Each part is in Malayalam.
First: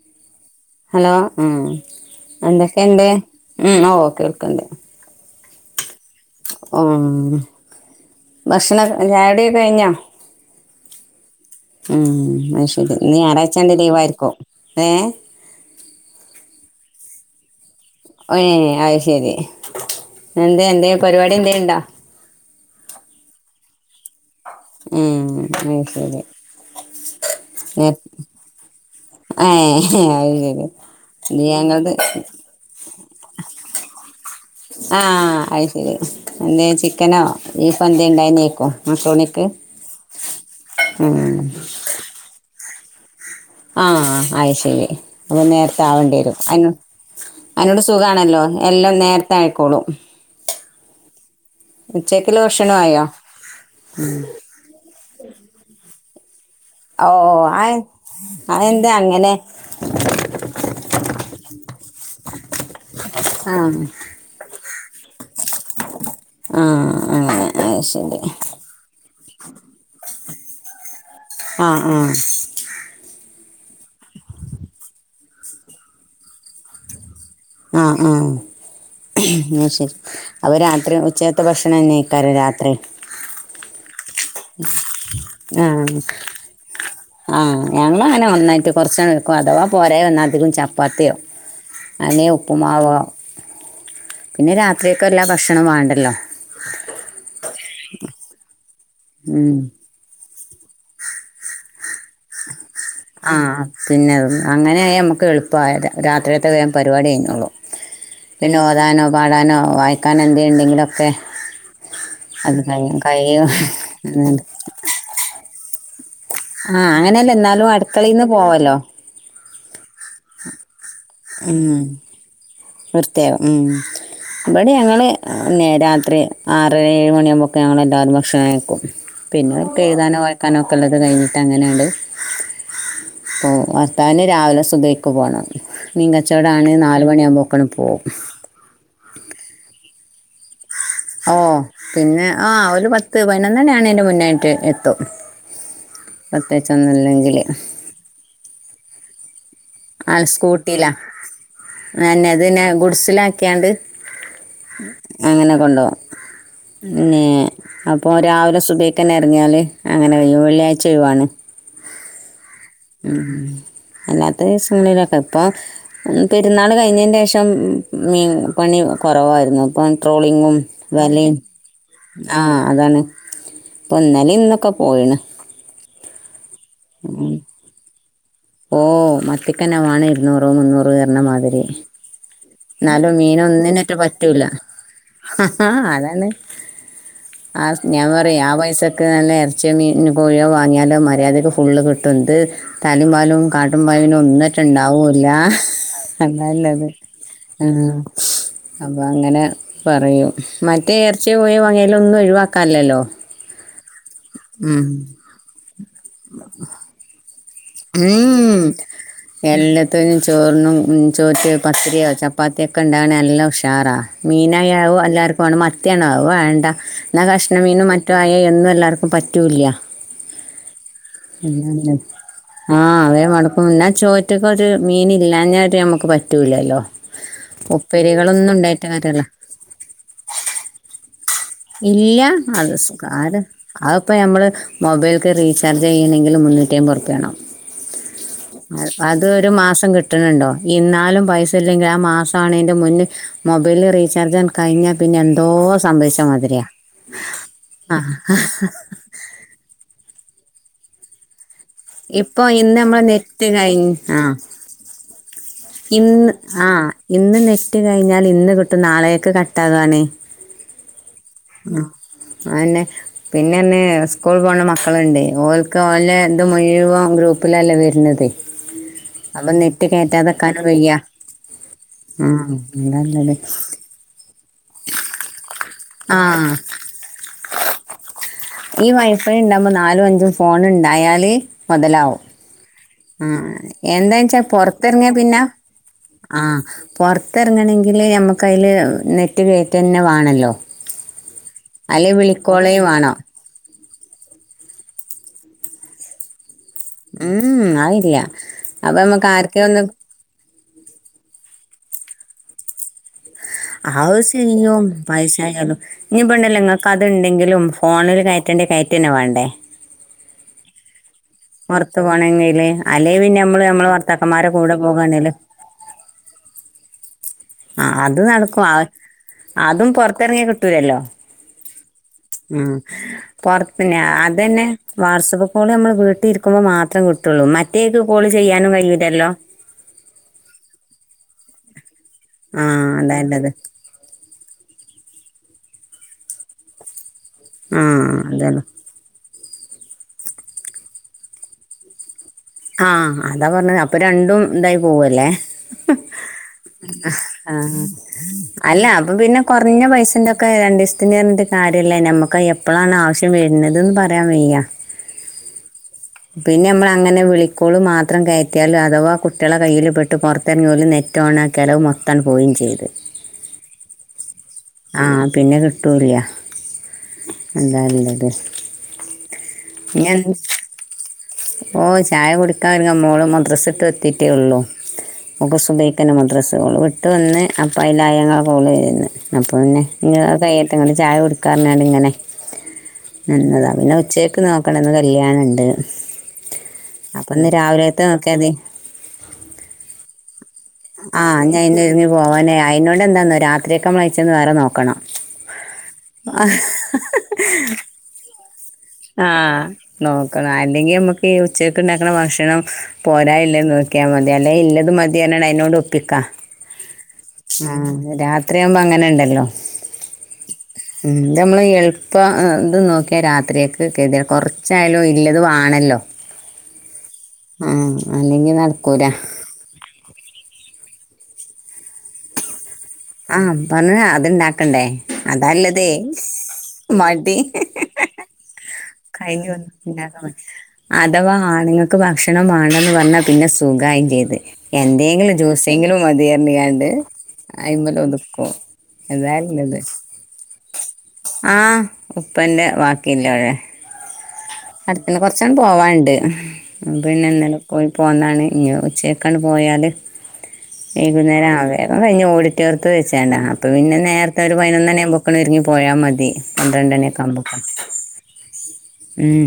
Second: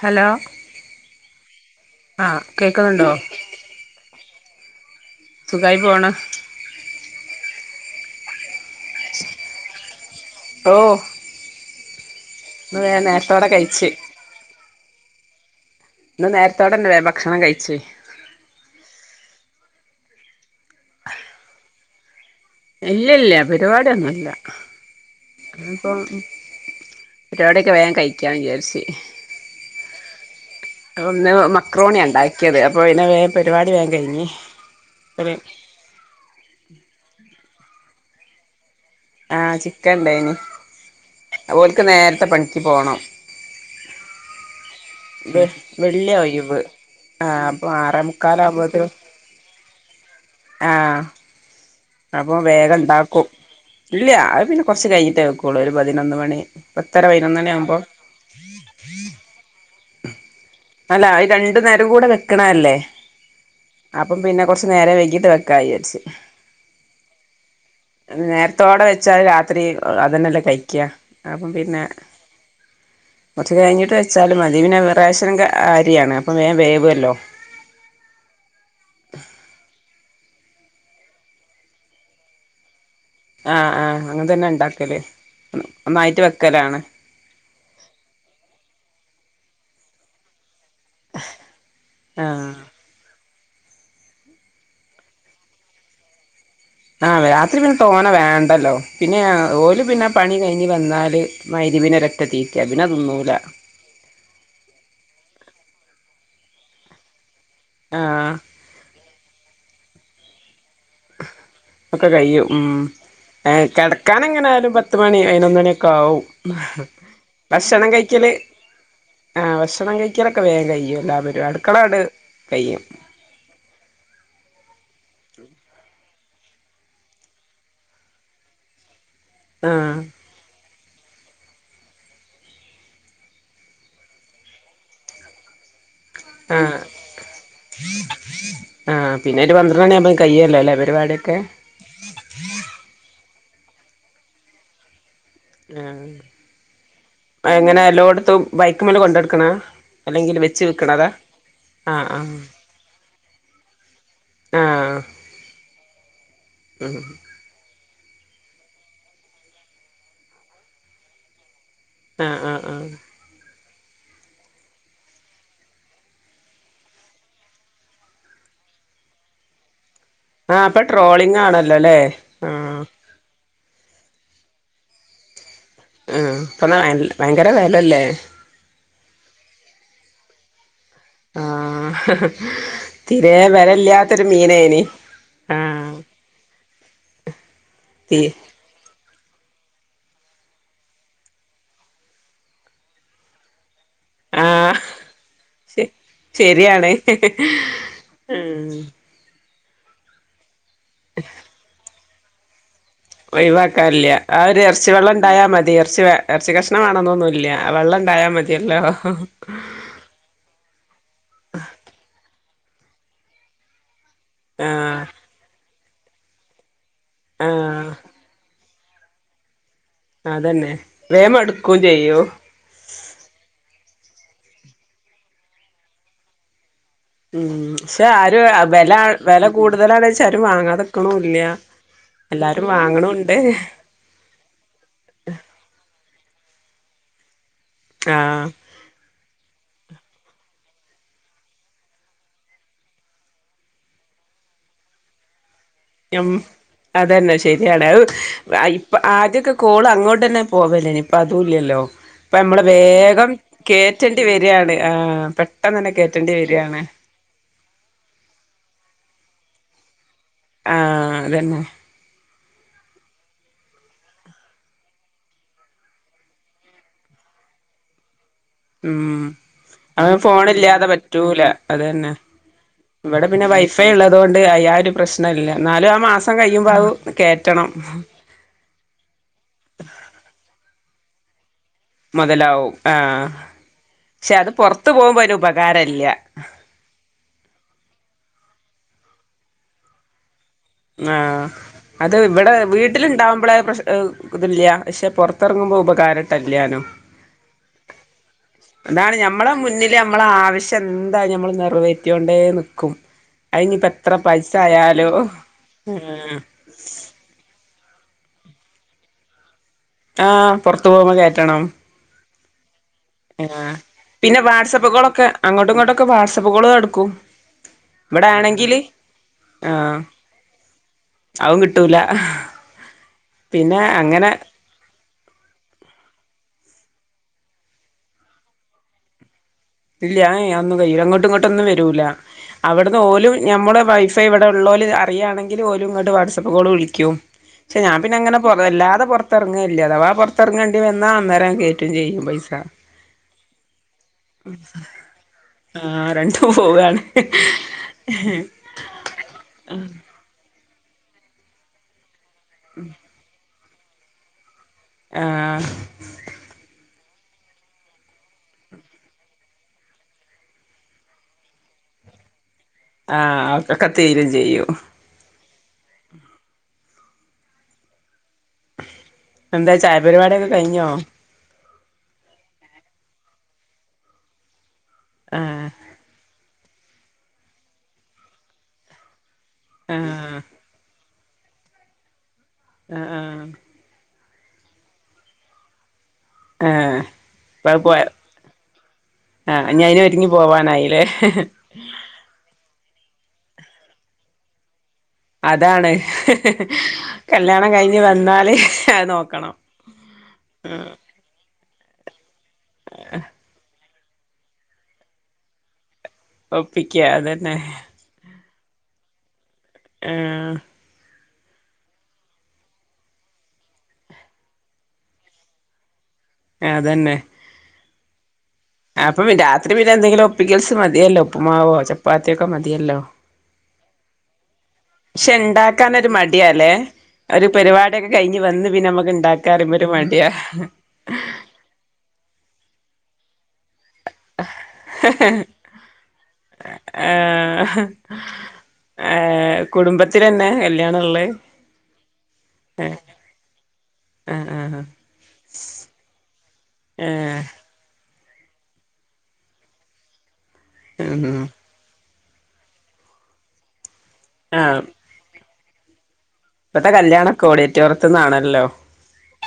ഹലോ ഹലോ ഉം ആഹ് എന്തക്കെണ്ട് കേക്കുന്നുണ്ടോ ഉം ഓ കേൾക്കണ്ട് സുഖായി പോണ് ഓം.. ഭക്ഷണ ചായുടിക്കെ കയിഞ്ഞോ ഓ ഉം.. അഹ് വേ ശരി ഇന്ന് നേരത്തോടെ ഞാറായച്ചായൊണ്ട് കഴിച്ച് ലീവായിരിക്കും ഏഹ് ഇന്ന് നേരത്തോടെന്നെ വേം ഭക്ഷണം കഴിച്ച് ഏ അയ്ശരി ന്നെന്തേ എന്തേ പരിവാടി എന്തേലുണ്ടാ ഇല്ല്യല്ല പരിപാടിയൊന്നുല്ല ഉം അയ് ശരി പരിവാടിയൊക്കെ വേം കയിക്കാന്ന് വിചാരിച്ച് ഏഹ് അയ് ശരി ഇന്ന് ഞങ്ങള ക്യത് അപ്പോ പിന്നെ വേ പരിവാടി വേം കയിഞ് ആഹ് അയ് ശരി എന്തേ ചിക്കനോ ബീഫ എന്ത ഇണ്ടായിനിക്കും ആ ചിക്കൻ ഇണ്ടായിന് ഉം ഓല്ക്ക് നേരത്തെ പണിക്ക് പോണം ആഹ് ആയ് ശരി വെ അവ നേരത്തെ വെള്ളിയാ ആവണ്ടിയേരും ഒഴിവ് അ ആഹ് അപ്പൊ അയിനോണ്ട് ആറേ സുഖാണല്ലോ മുക്കാലാവുമ്പോത്തിന് എല്ലാം നേരത്തെ ആയിക്കോളും ആഹ് അപ്പൊ ഉച്ചക്കുള്ള വേഗം ഭക്ഷണമായോ ഇണ്ടാക്കും ഇല്ല അത് പിന്നെ കൊറച് കഴിഞ്ഞിട്ടേ വെക്കുള്ളൂ ഒരു പതിനൊന്ന് മണി പത്തര ഓ പതിനൊന്ന് മണി അയ് ആകുമ്പോ അയെന്താ അങ്ങനെ അല്ല അയ് രണ്ടു നേരം കൂടെ വെക്കണയല്ലേ ആ അപ്പം പിന്നെ കുറച്ച് നേരം വൈകീട്ട് വെ ക്ക വിചാരിച്ച് ആ അങ്ങനെ ആ, ശരി നേര ത്തോടെ വെച്ചാ അത് രാത്രി അതന്നെല്ലെ കയിക്ക അപ്പം ആ പിന്നെ ആ കൊറച്ചു കഴിഞ്ഞിട്ട് വെച്ചാലും മതി പിന്നെ റേഷൻ ക അരിയാണ് അപ്പൊ വേഗം വേവുല്ലോ ആഹ് ആഹ് ആ ശരി അവ രാത്രി ഉച്ചയത്തെ ഭക്ഷണന്നേക്കാരം രാത്രി ആ ആ അങ്ങനെ തന്നെ ഇണ്ടാക്കല് ആ ഒന്നായിട്ട് വെക്കലാണ് ആ ഞങ്ങളങ്ങനെ ഒന്നായിട്ട് കൊറച്ചാണ്ട് വെക്കും അഥവാ പോരായി വന്ന അധികം ച പ്പാത്തിയൊ അല്ലെ ആഹ് ഉപ്പ്മാവോ പിന്നെ രാത്രിയക്ക്‌ എല്ലാ ഭക്ഷണം വേണ്ടല്ലോ ആഹ് രാത്രി പിന്നെ തോന വേണ്ടല്ലോ പിന്നെ ഉം. ഓല് പിന്നെ പണി കയിഞ് വന്നാല് മയിരിബിന് ഒരൊറ്റ തീറ്റ പിന്നെ തിന്നൂല ആ പിന്നെ അങ്ങനെ ആയ നമുക്ക് എളുപ്പ രാത്രിയത്തെ വേം പരിവാടി കയിഞ്ഞോളും ആഹ് പിന്നെ ഓതാനോ പാടാനോ വായിക്കാനോ എന്തേണ്ടെങ്കില ഒക്കെ കയ്യും ഉം കഴിയും ഏ അങ്ങനെ. കെടക്കാനെങ്ങനായാലും പത്ത് മണി പയിനൊന്നണിയൊക്കാവും ആ അങ്ങനെയല്ല എന്നാലും ഭക്ഷണം അടുക്കളയിൽ നിന്ന് കയിക്കല് പോവല്ലോ ആഹ് ഭക്ഷണം കയിക്കലൊക്കെ വേം കയ്യും മ്മ് വൃത്തിയാവ് മ്മ് ഇവടി ഞങ്ങള് ന്നെ രാത്രി ആറര ഏഴ് മണിയാവുമ്പക്ക് ഞങ്ങളെല്ലാരും ഭക്ഷണം കയിക്കും പിന്നെ ഇൻട്ട് ആഹ് എഴുതാനോ വായിക്കാനോ ഒക്കെള്ളത് കയിഞ്ഞിട്ടങ്ങനട് ഓ ഭർത്താവിന് രാവിലെ സുബയ്ക്ക് പോണം മീൻ കച്ചോടാണ് ആഹ് നാല് മണിയാവുമ്പോക്കാണ്ട് പോവും ആ പിന്നൊരു പന്ത്രണ്ടണിയാവുമ്പോ കയ്യോല്ലോല്ലേ ഓ പിന്നെ ആ ഒരു പത്ത് പയിനൊന്നണി ആവ്ണെന്റെ മുന്നായിട്ട് എത്തും പ്രത്യേകിച്ചൊന്നുമില്ലെങ്കിൽ ആഹ് എങ്ങനെ എല്ലോട്ത്തും ബൈക്ക് മേലെ കൊണ്ട് എടുക്കണ. ആഹ് സ്കൂട്ടിയിലാ ആഹ് എന്നെ ആഹ് അതന്നെ ഗുഡ്സിലാക്കിയാണ്ട്. ആഹ് അങ്ങനെ കൊണ്ടോവും പിന്നെ അപ്പോൾ രാവിലെ സുബഹി ക് ഇറങ്ങിയാല് അങ്ങനെ വയ്യും വെള്ളിയാഴ്ച ഒഴിവാണ്. ആഹാ ആഹ് ആഹ് മ് അല്ലാത്തെ സങ്ങളിലൊക്കെ ഇപ്പൊ പെരുന്നാള് കഴിഞ്ഞേന്റെ ശേഷം മീൻ പണി കുറവായിരുന്നു അപ്പം ട്രോളിങ്ങും ആഹ് ഇപ്പൊ വെലിം ട്രോളിംഗ് ആണല്ലോ ല്ലേ ആഹ് അതാണ് പ്പൊ ഇന്നാലിം ഇന്നൊക്കെ പോയിന് ആഹ് പ്പന്ന ഭയങ്കര വെല അല്ലേ ഓഹ് മത്തിക്കന്നെ മാണം ഇരുന്നൂറ് മുന്നൂറ് ആറിന്നമാതിരി. തിരെ വെല ഇല്ലാത്തൊരു പറ്റൂല മീനായിനി ആഹ് അതാണ് ആഹ് ഞാൻ തീ പറയ് ആ പൈസ ക് നല്ല ഇറച്ചിയ മീൻ കോഴിയോ വാങ്ങിയാലോ മര്യാദയ്ക്ക് ഫുള്ള് കിട്ടുന്നുണ്ട് തലിം വാലും കാട്ടുമ്പോ അയിന് ഒന്നേറ്റ ആഹ് ഇണ്ടാവൂല്ല ശെ എന്താ ഇല്ലത് ശരിയാണ് ഉം ഉം അപ്പൊ അങ്ങനെ പറയും മറ്റേ ഇറച്ചി കോഴോ വാങ്ങിയലു ഒന്നും ഒഴിവാക്കാല്ലല്ലോ ഒഴിവാക്കാൻല്ല്യ ആ ഒരു ഇറച്ചി വെള്ളം ഉണ്ടായാ മതി ഇറച്ചി ഇറച്ചി കഷ്ണം വേണെന്നൊന്നുല്ല വെള്ളണ്ടയാമതിയല്ലോ ഇത്തനും ചോറിനും ചോറ്റയോ പത്തിരിയോ ചപ്പാത്തിയൊക്കെ ഉണ്ടാവാന് എല്ലാം ഉഷാറാ മീനായവു ആഹ് എല്ലാവർക്കും വാണം മത്തിയാണോ ആവുവണ്ട എന്ന കഷ്ണ മീനും ആഹ് മറ്റു ആയ എന്നും എല്ലാവർക്കും പറ്റൂല്ല അതന്നെ വേം മടുക്കും ചെയ്യൂ ആഹ അവേ മടക്കും എന്നാ ചോറ്റിക്ക് ഒരു മീൻ ഇല്ലാനാ നമ്മക്ക് പറ്റൂലല്ലോ. ഉം പക്ഷെ ആര് ഉപ്പേരികളൊന്നും ഉണ്ടായിട്ട് വെല കാര്യല്ല വെല കൂടുതലാണ് വെച്ചാലും ആരും വാങ്ങാതെക്ക്ണുല്ല. ഇല്ല അത് സുഖാ ആരും അത് ഇപ്പൾ നമ്മള് മൊബൈലക്ക് റീചാർജ് ചെയ്യണെങ്കിൽ മുന്നൂറ്റി അമ്പത് റുപ്പ്യയാണം. ആഹ് അത് ഒരു മാസം കിട്ടണുണ്ടോ ഇന്നാലും പൈസ ഇല്ലെങ്കിൽ ആ മാസവുണിന്റെ മുന്നേ മൊബൈൽ റീചാർജ് കഴിഞ്ഞാൽ പിന്നെ എന്തോ സന്ദേശം ഞം സംഭവിച്ചാമതി അതന്നെ ശരിയാണ് അത് ഇപ്പൊ ആദ്യൊക്കെ കോള് അങ്ങോട്ടന്നെ പോവല്ലേനി ഇപ്പൊ അതുല്ലല്ല ഇപ്പ ഇപ്പൊ നമ്മള് ഇന്ന് നമ്മളെ വേഗം നെറ്റ് കഴിഞ്ഞ് കേയറ്റേണ്ടി ആഹ് വരുയാണ് ആഹ് പെട്ടെന്നന്നെ ഇന്ന് കേയറ്റേണ്ടി വരിയാണ്. ആഹ് ഇന്ന് നെസ്റ്റ് കഴിഞ്ഞാൽ ഇന്ന് കിട്ടും നാളെക്ക് കട്ടാവാണേ ആഹ് അതന്നെ അയന്നെ പിന്നെന്നെ സ്കൂൾ പോകണ മക്കളുണ്ട് ഓക്ക് ഓല ഇത് മുഴുവൻ ഗ്രൂപ്പിലല്ലേ വരുണത്. ഉം അത് ഫോൺ ഇല്ലാതെ വയ്യ പറ്റൂല അതന്നെ ആ ഇവിടെ അതല്ലത് പിന്നെ വൈ ഫൈ ഉള്ളതുകൊണ്ട് അയാ ഒരു പ്രശ്നല്ല എന്നാലും ആ മാസം കഴിയുമ്പോ അത് കേയറ്റണം. ഈ വൈഫൈ ഉണ്ടാകുമ്പോ നാലും അഞ്ചും ഫോൺ ഉണ്ടായാല് മുതലാ മുതലാവും ആഹ് ഉം ഉം പക്ഷെ എന്താെച്ചാ അത് പുറത്ത് പൊറത്തറങ്ങാ പോകുമ്പോ അതിന് പിന്നെ ഉപകാരല്ല ആഹ് പുറത്തിറങ്ങങ്കില് നമുക്ക് അയില് നെറ്റ് കയറ്റ് തന്നെ വണല്ലോ ആഹ് അത് ഇവിടെ വേണം വീട്ടിലുണ്ടാവുമ്പോളെ പ്രശ ഇതില്ല പക്ഷേ പുറത്തിറങ്ങുമ്പോൾ ഉപകാരട്ടല്ലാനും ഉം ആയില്ല അപ്പൊ അതാണ് നമ്മക്ക് ഞമ്മളെ ആർക്കെ ഒന്ന് മുന്നില് നമ്മളെ ആവശ്യം എന്തായലും നമ്മള് നിറവേറ്റൊണ്ടേ നിക്കും. അയിനിപ്പോ എത്ര പൈസ ആവശ്യോങ്കിലും ആയാലോ പൈസയാലും ഇനി ഇപ്പൊ ആഹ് ഇണ്ടല്ലോ ഇങ്ങ അതുണ്ടെങ്കിലും ഫോണിൽ കയറ്റേണ്ട് കയറ്റന്നെ വേണ്ടേ ആഹ് പുറത്തത്ത് പോവുമ്പോ കയറ്റണം പുറത്തു പോണെങ്കില് അല്ലെ പിന്നെ നമ്മള് ആഹ് നമ്മള് വർത്താക്കന്മാരെടെ കൂടെ പോവാണേല് ഒക്കെ വാട്സാപ്പ് കാള്ക്കള് ഇടുക്കും ആഹ് അത് നടക്കും അതും ആഹ് പുറത്തിറങ്ങിയ കിട്ടൂലല്ലോ അതും കിട്ടൂല ഉം പോർത്ത് പിന്നെ ഞ അങ്ങനെ അതന്നെ വാട്സആപ്പ് കോള് നമ്മൾ വീട്ടിൽ ഇരിക്കുമ്പോ മാത്രേ കിട്ടുള്ളൂ മറ്റേക്ക് കോള് ചെയ്യാനും കഴിയുല്ലല്ലോ ഇല്ലാ ഏഹ് ഒന്നും കയ്യൂലാ അങ്ങോട്ടും ഇങ്ങോട്ടും ഒന്നും വെരൂലാ ആ അവിടുന്ന് ഓലും അതല്ലത് ഞമ്മളെ പൈസ് ഇപ്പ ഇവിടെ ഇള്ളോല് അറിയാണെങ്കില് ഓലും ഇങ്ങട്ട് വാട്സപ്പ് കോള് വിളിക്കും പക്ഷെ ആ ഞാൻ പിന്നെങ്ങനെ പൊർ അതന്നെ വല്ലാതെ പൊറത് പൊർത്തെർങ്ങലില്ലാ അഥവാ പൊർത്തെറങ്ങേണ്ടി വന്നാ അന്നേരം അങ്ങ് കേറ്റും ചെയ്യും പൈസാ ആഹ് അതാ പറഞ്ഞത് അപ്പൊ രണ്ടും ഇതായി പോവല്ലേ ആഹ് രണ്ടും പോവാണ് ആഹ് അല്ലാ അപ്പ പിന്നെ കൊർഞ്ഞ പൈസന്റൊക് ക്കെ രണ്ടീസത്തിന് പർഞ്ഞിട്ട് കാര്യല്ലാ ഞമ്മക്ക് എപ്പഴാണ് ആവശ്യം വെര്ണത് ന്ന് പറയാൻ വയ്യാ ആഹ് പിന്നെ നമ്മള് അങ്ങനെ വിളിക് സ്കൂള് മാത്രം കയറ്റിയാലും അഥവാ കുട്ട്യാളെ കയ്യിൽ പെട്ട് പൊറത്തെറങ്ങിയാ ഓല് നെറ്റ് ഓണാക്കിയാലത് മൊത് ത്താണ്ട് പോവോ ചെയ്ത് ആഹ് [unintelligible] തീരും ചെയ്യും ആഹ് പിന്നെ കിട്ടൂല്ലാ [unintelligible] എന്തേ ചായ പരിപാടിയൊക്കെ കയിഞ്ഞോ ഓഹ് ചായ കുടിക്കാര്ങ്ങാ മോള് മദ്രസട്ട് എത്തിട്ടേ ഉള്ളൂ ഓക്ക് ആഹ് സുബൈ മദ്രസ്സ് ഓള് വിട്ട് വന്ന് അപ്പോ [unintelligible] ഇങ്ങളെ കോള് ചെയ്യുന്നെ അപ്പ പിന്നെ ആഹ് അത് [unintelligible] ചായ കൊടുക്കാറഞ്ഞാണ്ട് ഇങ്ങനെ ആഹ് ആഹ് നിന്നതാ പിന്നെ ഉച്ചേക്ക് നോക് ന്ന് കല്യാണണ്ട് ആഹ് അപ്പ ഇന്ന് ഇപ്പ അത് പോയ രാവിലേത്തെ നോക്ക്യാതി ആഹ് ഇനി അയിന് ഒരുങ്ങി പോവാനായില്ലേ അയിന് ഒരുങ്ങി പോവാനായി അയിനോണ്ട് എന്താന്നോ രാത്രിയേക്കമ്മളയിച്ചെന്ന് വേറെ നോക്കണം അതാണ് കല്യാണം കഴിഞ്ഞ് വന്നാല് അത് നോക്കണം ആഹ് നോക്കണം ആല്ലെങ്കി നമ്മക്ക് ഈ ഉച്ചേക്ക് ഇണ്ടാക്കണ ഭക്ഷണം പോരായില്ലേന്നോ ക്ക്യാ മതി അല്ലേ ഇല്ലത് മതിയർഞ്ഞാണ്ട് അയിനോണ്ട് ഒപ്പിക്കാ ഒപ്പിക്കാ അതന്നെ രാത്രിയാവുമ്പോ അങ്ങനെ ഇണ്ടല്ലോ ആഹ് ഉം ഇത് നമ്മള് എളുപ്പാ ആഹ് ഇതും നോക്കിയാ രാത്രിയേക്ക് [unintelligible] കൊറച്ചായാലും ഇല്ലത് വാണല്ലോ അതന്നെ ആഹ് അല്ലെങ്കി നട ആഹ് അപ്പ പിൻ രാത്രി പിന്നെ എന്തെങ്കിലും ഒപ്പിക്കൽസ് മതിയല്ലോ ഉപ്പുമാവോ ചപ്പാത്തിയൊക്കെ മതിയല്ലോ ആഹ് പറഞ്ഞപോലെ അത്ണ്ടാക്കണ്ടേ പക്ഷെ അതാല്ലതെ ഉണ്ടാക്കാനൊരു മടി തെക്കെ കയിഞ്ഞ് വന്ന് പിന്നെ നമ്മക്ക് കഴിഞ്ഞു ഇണ്ടാക്കാ വന്നു പറയുമ്പൊരു ഉണ്ടാക്കാൻ മടിയാ മടി. അഥവാ ആണുങ്ങൾക്ക് ഭക്ഷണം മാണന്ന് പറഞ്ഞാ പിന്നെ സുഖായി ചെയ്ത് എന്തെങ്കിലും ജ്യൂസെങ്കിലും മതിയറിഞ്ഞ്ങ്ങാണ്ട് ആ അയിമല് ഒതുക്കും ആ തായില്ലത് കുടുംബത്തിലന്നെ കല്യാണള്ളേ ആഹ് ഉപ്പന്റെ ബാക്കിയില്ലോലെ ആ ആ അടുത്തന്നെ കൊറച്ചാണ്ട് പോവാന്ണ്ട് ആ പിന്നെ ഇന്നലെ പോയി പോന്നാണ് ഇനി ഉച്ചക്കാണ് പോയാല് ഉം വൈകുന്നേരം ആവേ കയിഞ്ഞ് ഓഡിറ്റോറിയത്ത് വെച്ചാണ്ടാ അപ്പൊ പിന്നെ നേരത്തെ ഒരു ആ പയിനൊന്ന് മണിയെക്കാവുമ്പക്ക് ഒരുങ്ങി പോയാ മതി ഇപ്പത്തെ പന്ത്രണ്ടണി ഒക്കെ കല്യാണൊക്കെ ആകുമ്പോക്ക ഓഡിറ്റോറിയത്ത്ന്ന് ആണല്ലോ ഉം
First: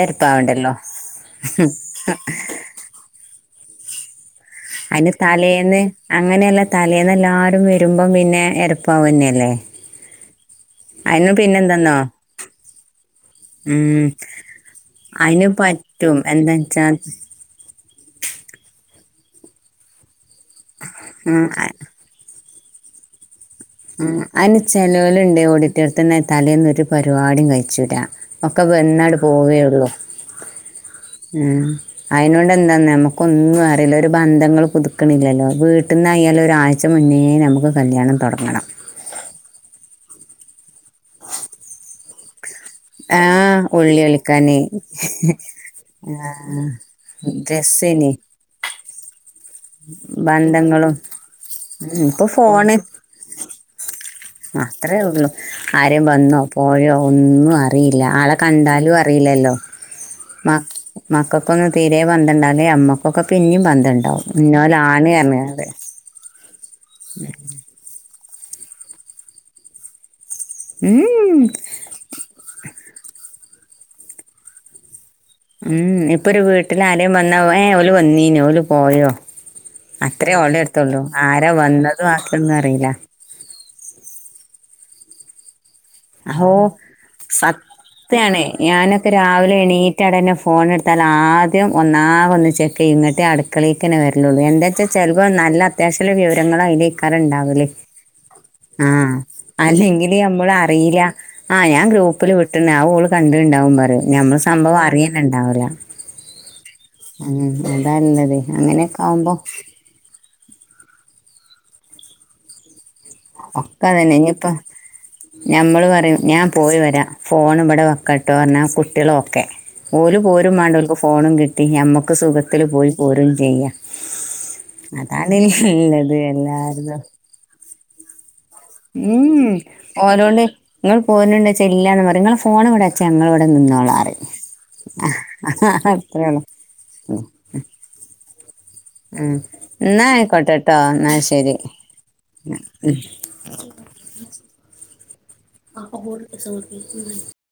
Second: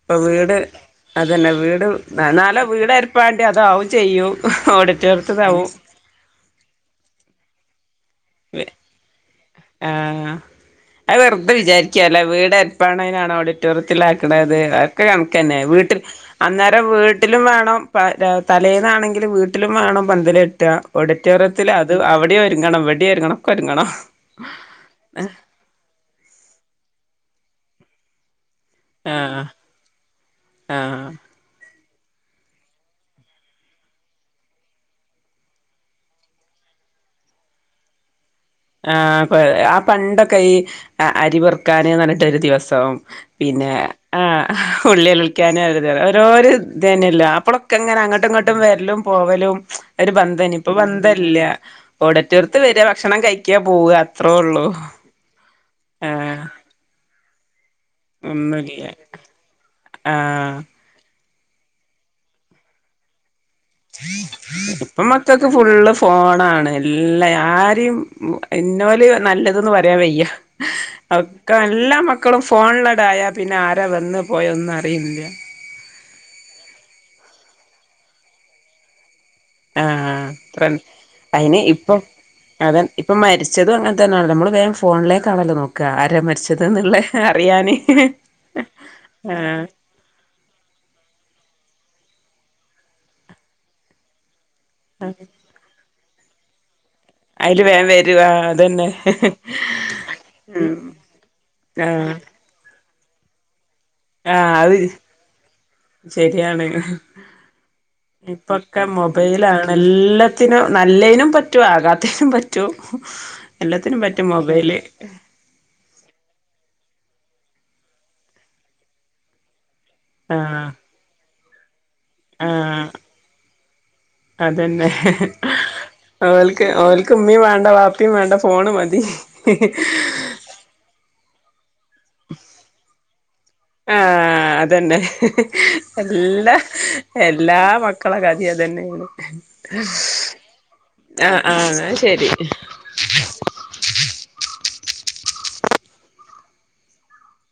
ഇപ്പൊ വീട് അതന്നെ വീട് [unintelligible] വീടരിപ്പാണ്ടിയെ അതാവും ചെയ്യും ഓഡിറ്റോറിയത്ത്ന്നാവും അങ്ങനെയല്ലാ തലേന്ന് എല്ലാരും വെരുമ്പം പിന്നെ എരപ്പാവന്നെയല്ലേ ആഹ് അത് വെറുതെ വിചാരിക്കാല്ലേ വീട് എരപ്പാവണേനാണ് ഉം ഓഡിറ്റോറിയത്തിലാക്കണേന്ന് ഒക്കെ കണക്കെന്നെ വീട്ടില് ട്ടും എന്തെൻച്ചാൽ ട്ട്ലും വാണം പ തലേന്നാണെങ്കില് വീട്ടിലും വാണം പന്തലെ ട്ടാ ഉം, ഓഡിറ്റോറിയത്തിൽ അ- അത് അവിടെ ഒരുങ്ങണം ഇവടെ ഒരുങ്ങണം ഒക്കൊരുങ്ങണം ഉം അയ്ന് ചെലോല്ണ്ട് ഓഡിറ്റോറി ത്ത്ന്ന് തലേന്നൊരു പരിപാടിം കയ്ച്ചൂലാ ഒക്കെ വെന്നണ്ട് ആഹ് പോവേള്ളു ആഹ് ഉം അയ്നോടെന്താന്നോ ഞമ്മക്കൊന്നും അറില്ല ഒരു ബന്ധങ്ങൾ പുതുക്ക്ണില്ലല്ലോ വീട്ട് ന്നായാലൊരാഴ് ച്ച മുന്നേ ഞമ്മക്ക് കല്യാണം തൊടങ്ങണം ആഹ് പ് ആ പണ്ടൊക്കെ ഈ അരി പെറുക്കാന് ന്ന് പർഞ്ട്ടൊരു ദിവ സം ആ പിന്നെ ഉള്ളി ആ ഒലിക്കാന് ഉള്ളി ലോല്ക്കാന് ഓരോര് ഇതേന്നെല്ലോ ആ പ്ലളൊക്കെങ്ങനെ ഡ്രസ്സിന് അങ്ങട്ടുംഇങ്ങോട്ടും വെര്ലും പോവലും ഒരു ബന്ധേനി ഇപ്പൊ ബന്ധങ്ങളും ബന്ധല്ല ഉം, ഇപ്പൊ ഓഡിറ്റോർത്ത് വെര ഭക്ഷണം കഴിക്കാ പോവ അത്രേള്ളു ആരേം ആഹ് വന്നോ പോയോ ഒന്നും അ റില്ല ആളെ ഒന്നുല്ല കണ്ടാലും അറിയില്ലല്ലോ ആഹ് മക്കക്കൊന്നും തീരെ ബന്ധണ്ടാവുല ഞമ്മക്കൊക്കെ പിന്നിം ബന്ധണ്ടാവും ഇപ്പൊ ഇന്നോലാണ് മക്കൾക്ക് പർഞ്ങ്ങാണ്ട് ഫുള്ള് ഫോണാണ് എല്ലാ ആരിം ഇന്നോല് നല്ലത് ന്ന് പറയാൻ വെയ്യ ഉം ഒക്കെ എല്ലാ മക്കളും ഫോണിലടായ പിന്നെ ആരാ വെന്ന് പോയെ ഒന്നും അറിയിൺല്ല ഉം ഇപ്പൊ ഒരു വീട്ടില് ആരേം വെന്നാ ഏ ഓല് വന്നീനോ ഓല് പോയോ ആഹ് അത്രേ അത്ര ഓലെട്ത്തൊള്ളു ആരാ അയിന് വെന്നത് വാക്യോന്നറീല്ല ച്ചതും അങ്ങൻത്തേണല്ലോ നമ്മള് വേം ഫോൺലേക്കാണല്ലോ നോക് ക്ക ആരാ അഹോ മരിച്ചത് ന്ന്ള്ളെ അറിയാന് സത്യാണ് ആഹ് റ്റാടെന്നെ ഫോണ്ട്ത്താല് ആദ്യം ഒന്നാകൊന്ന് ചെക്കെയ്യും ന്ന്ട്ടേ അട്ക്കളേക്കെന്നെ വെര്ലൊള്ളു എന്താച്ചാ ചെൽവൊ നല്ല അത്യാവശ്യള്ള വിവരങ്ങളയ്ല് അയില് ക്കാരംണ്ടാവല് വേഗം വരും ആഹ് അതന്നെ ആഹ് അല്ലെങ്കില് ഞമ്മള് അ റീല്ല ആഹ് ഞാൻ ഗ്രൂപ്പില് വിട്ട്ണ് ആഹ് ഓള് കണ്ട്ണ്ടാവും പറിയും ഞമ്മൾ ആഹ് അത് സംഭവം അറിയെന്നെണ്ടാവൂല ശരിയാണ് ഉം അതാള്ളതെ അങ്ങനൊക്കാമ്പോ എല്ലത്തിനും നല്ലേനും പറ്റും ആകാത്തേനും പറ്റ് റ്റും എല്ലത്തിനും പറ്റും മൊബൈല് ഞമ്മള് പറയും ഞാൻ പോയി വെരാ ഫോണ് വടെ വെക്ക ട്ടോ പർഞ്ഞാ കുട്ട്യാള് ഓക്കെ ഓല് പോരും ആഹ് മാണ്ട ഓൽക്ക് ഫോണും കിട്ടി ഞമ്മക്ക് സുഖത്തില് ആഹ് പോയി പോരും ചെയ്യാ അതന്നെ അതാണ്ള്ളത് എല്ലാര്തും മ്മീ വാണ്ട ബാപ്പി വാണ്ട ഫോണ് മതി അതോണ്ട് ങ്ങള് പോര്ണ് ണ്ടോയ്ച്ചാ ഇല്ലാന്ന് പറയും ങ്ങളെ ഫോണ് വടെ ച്ചങ്ങള് വടെ നിന്നോ ആഹ് അതെന്നെ അത്രേ ഉള്ളു എല്ലാ എൽ എല്ലാ മക്കളെ കഥെ അതെന്നെ ഉം. എന്നാ ആയിക്കോട്ടെ കേട്ടോ എന്നാ ആഹ് ശരി ആഹ് അത് ശെരി [unintelligible]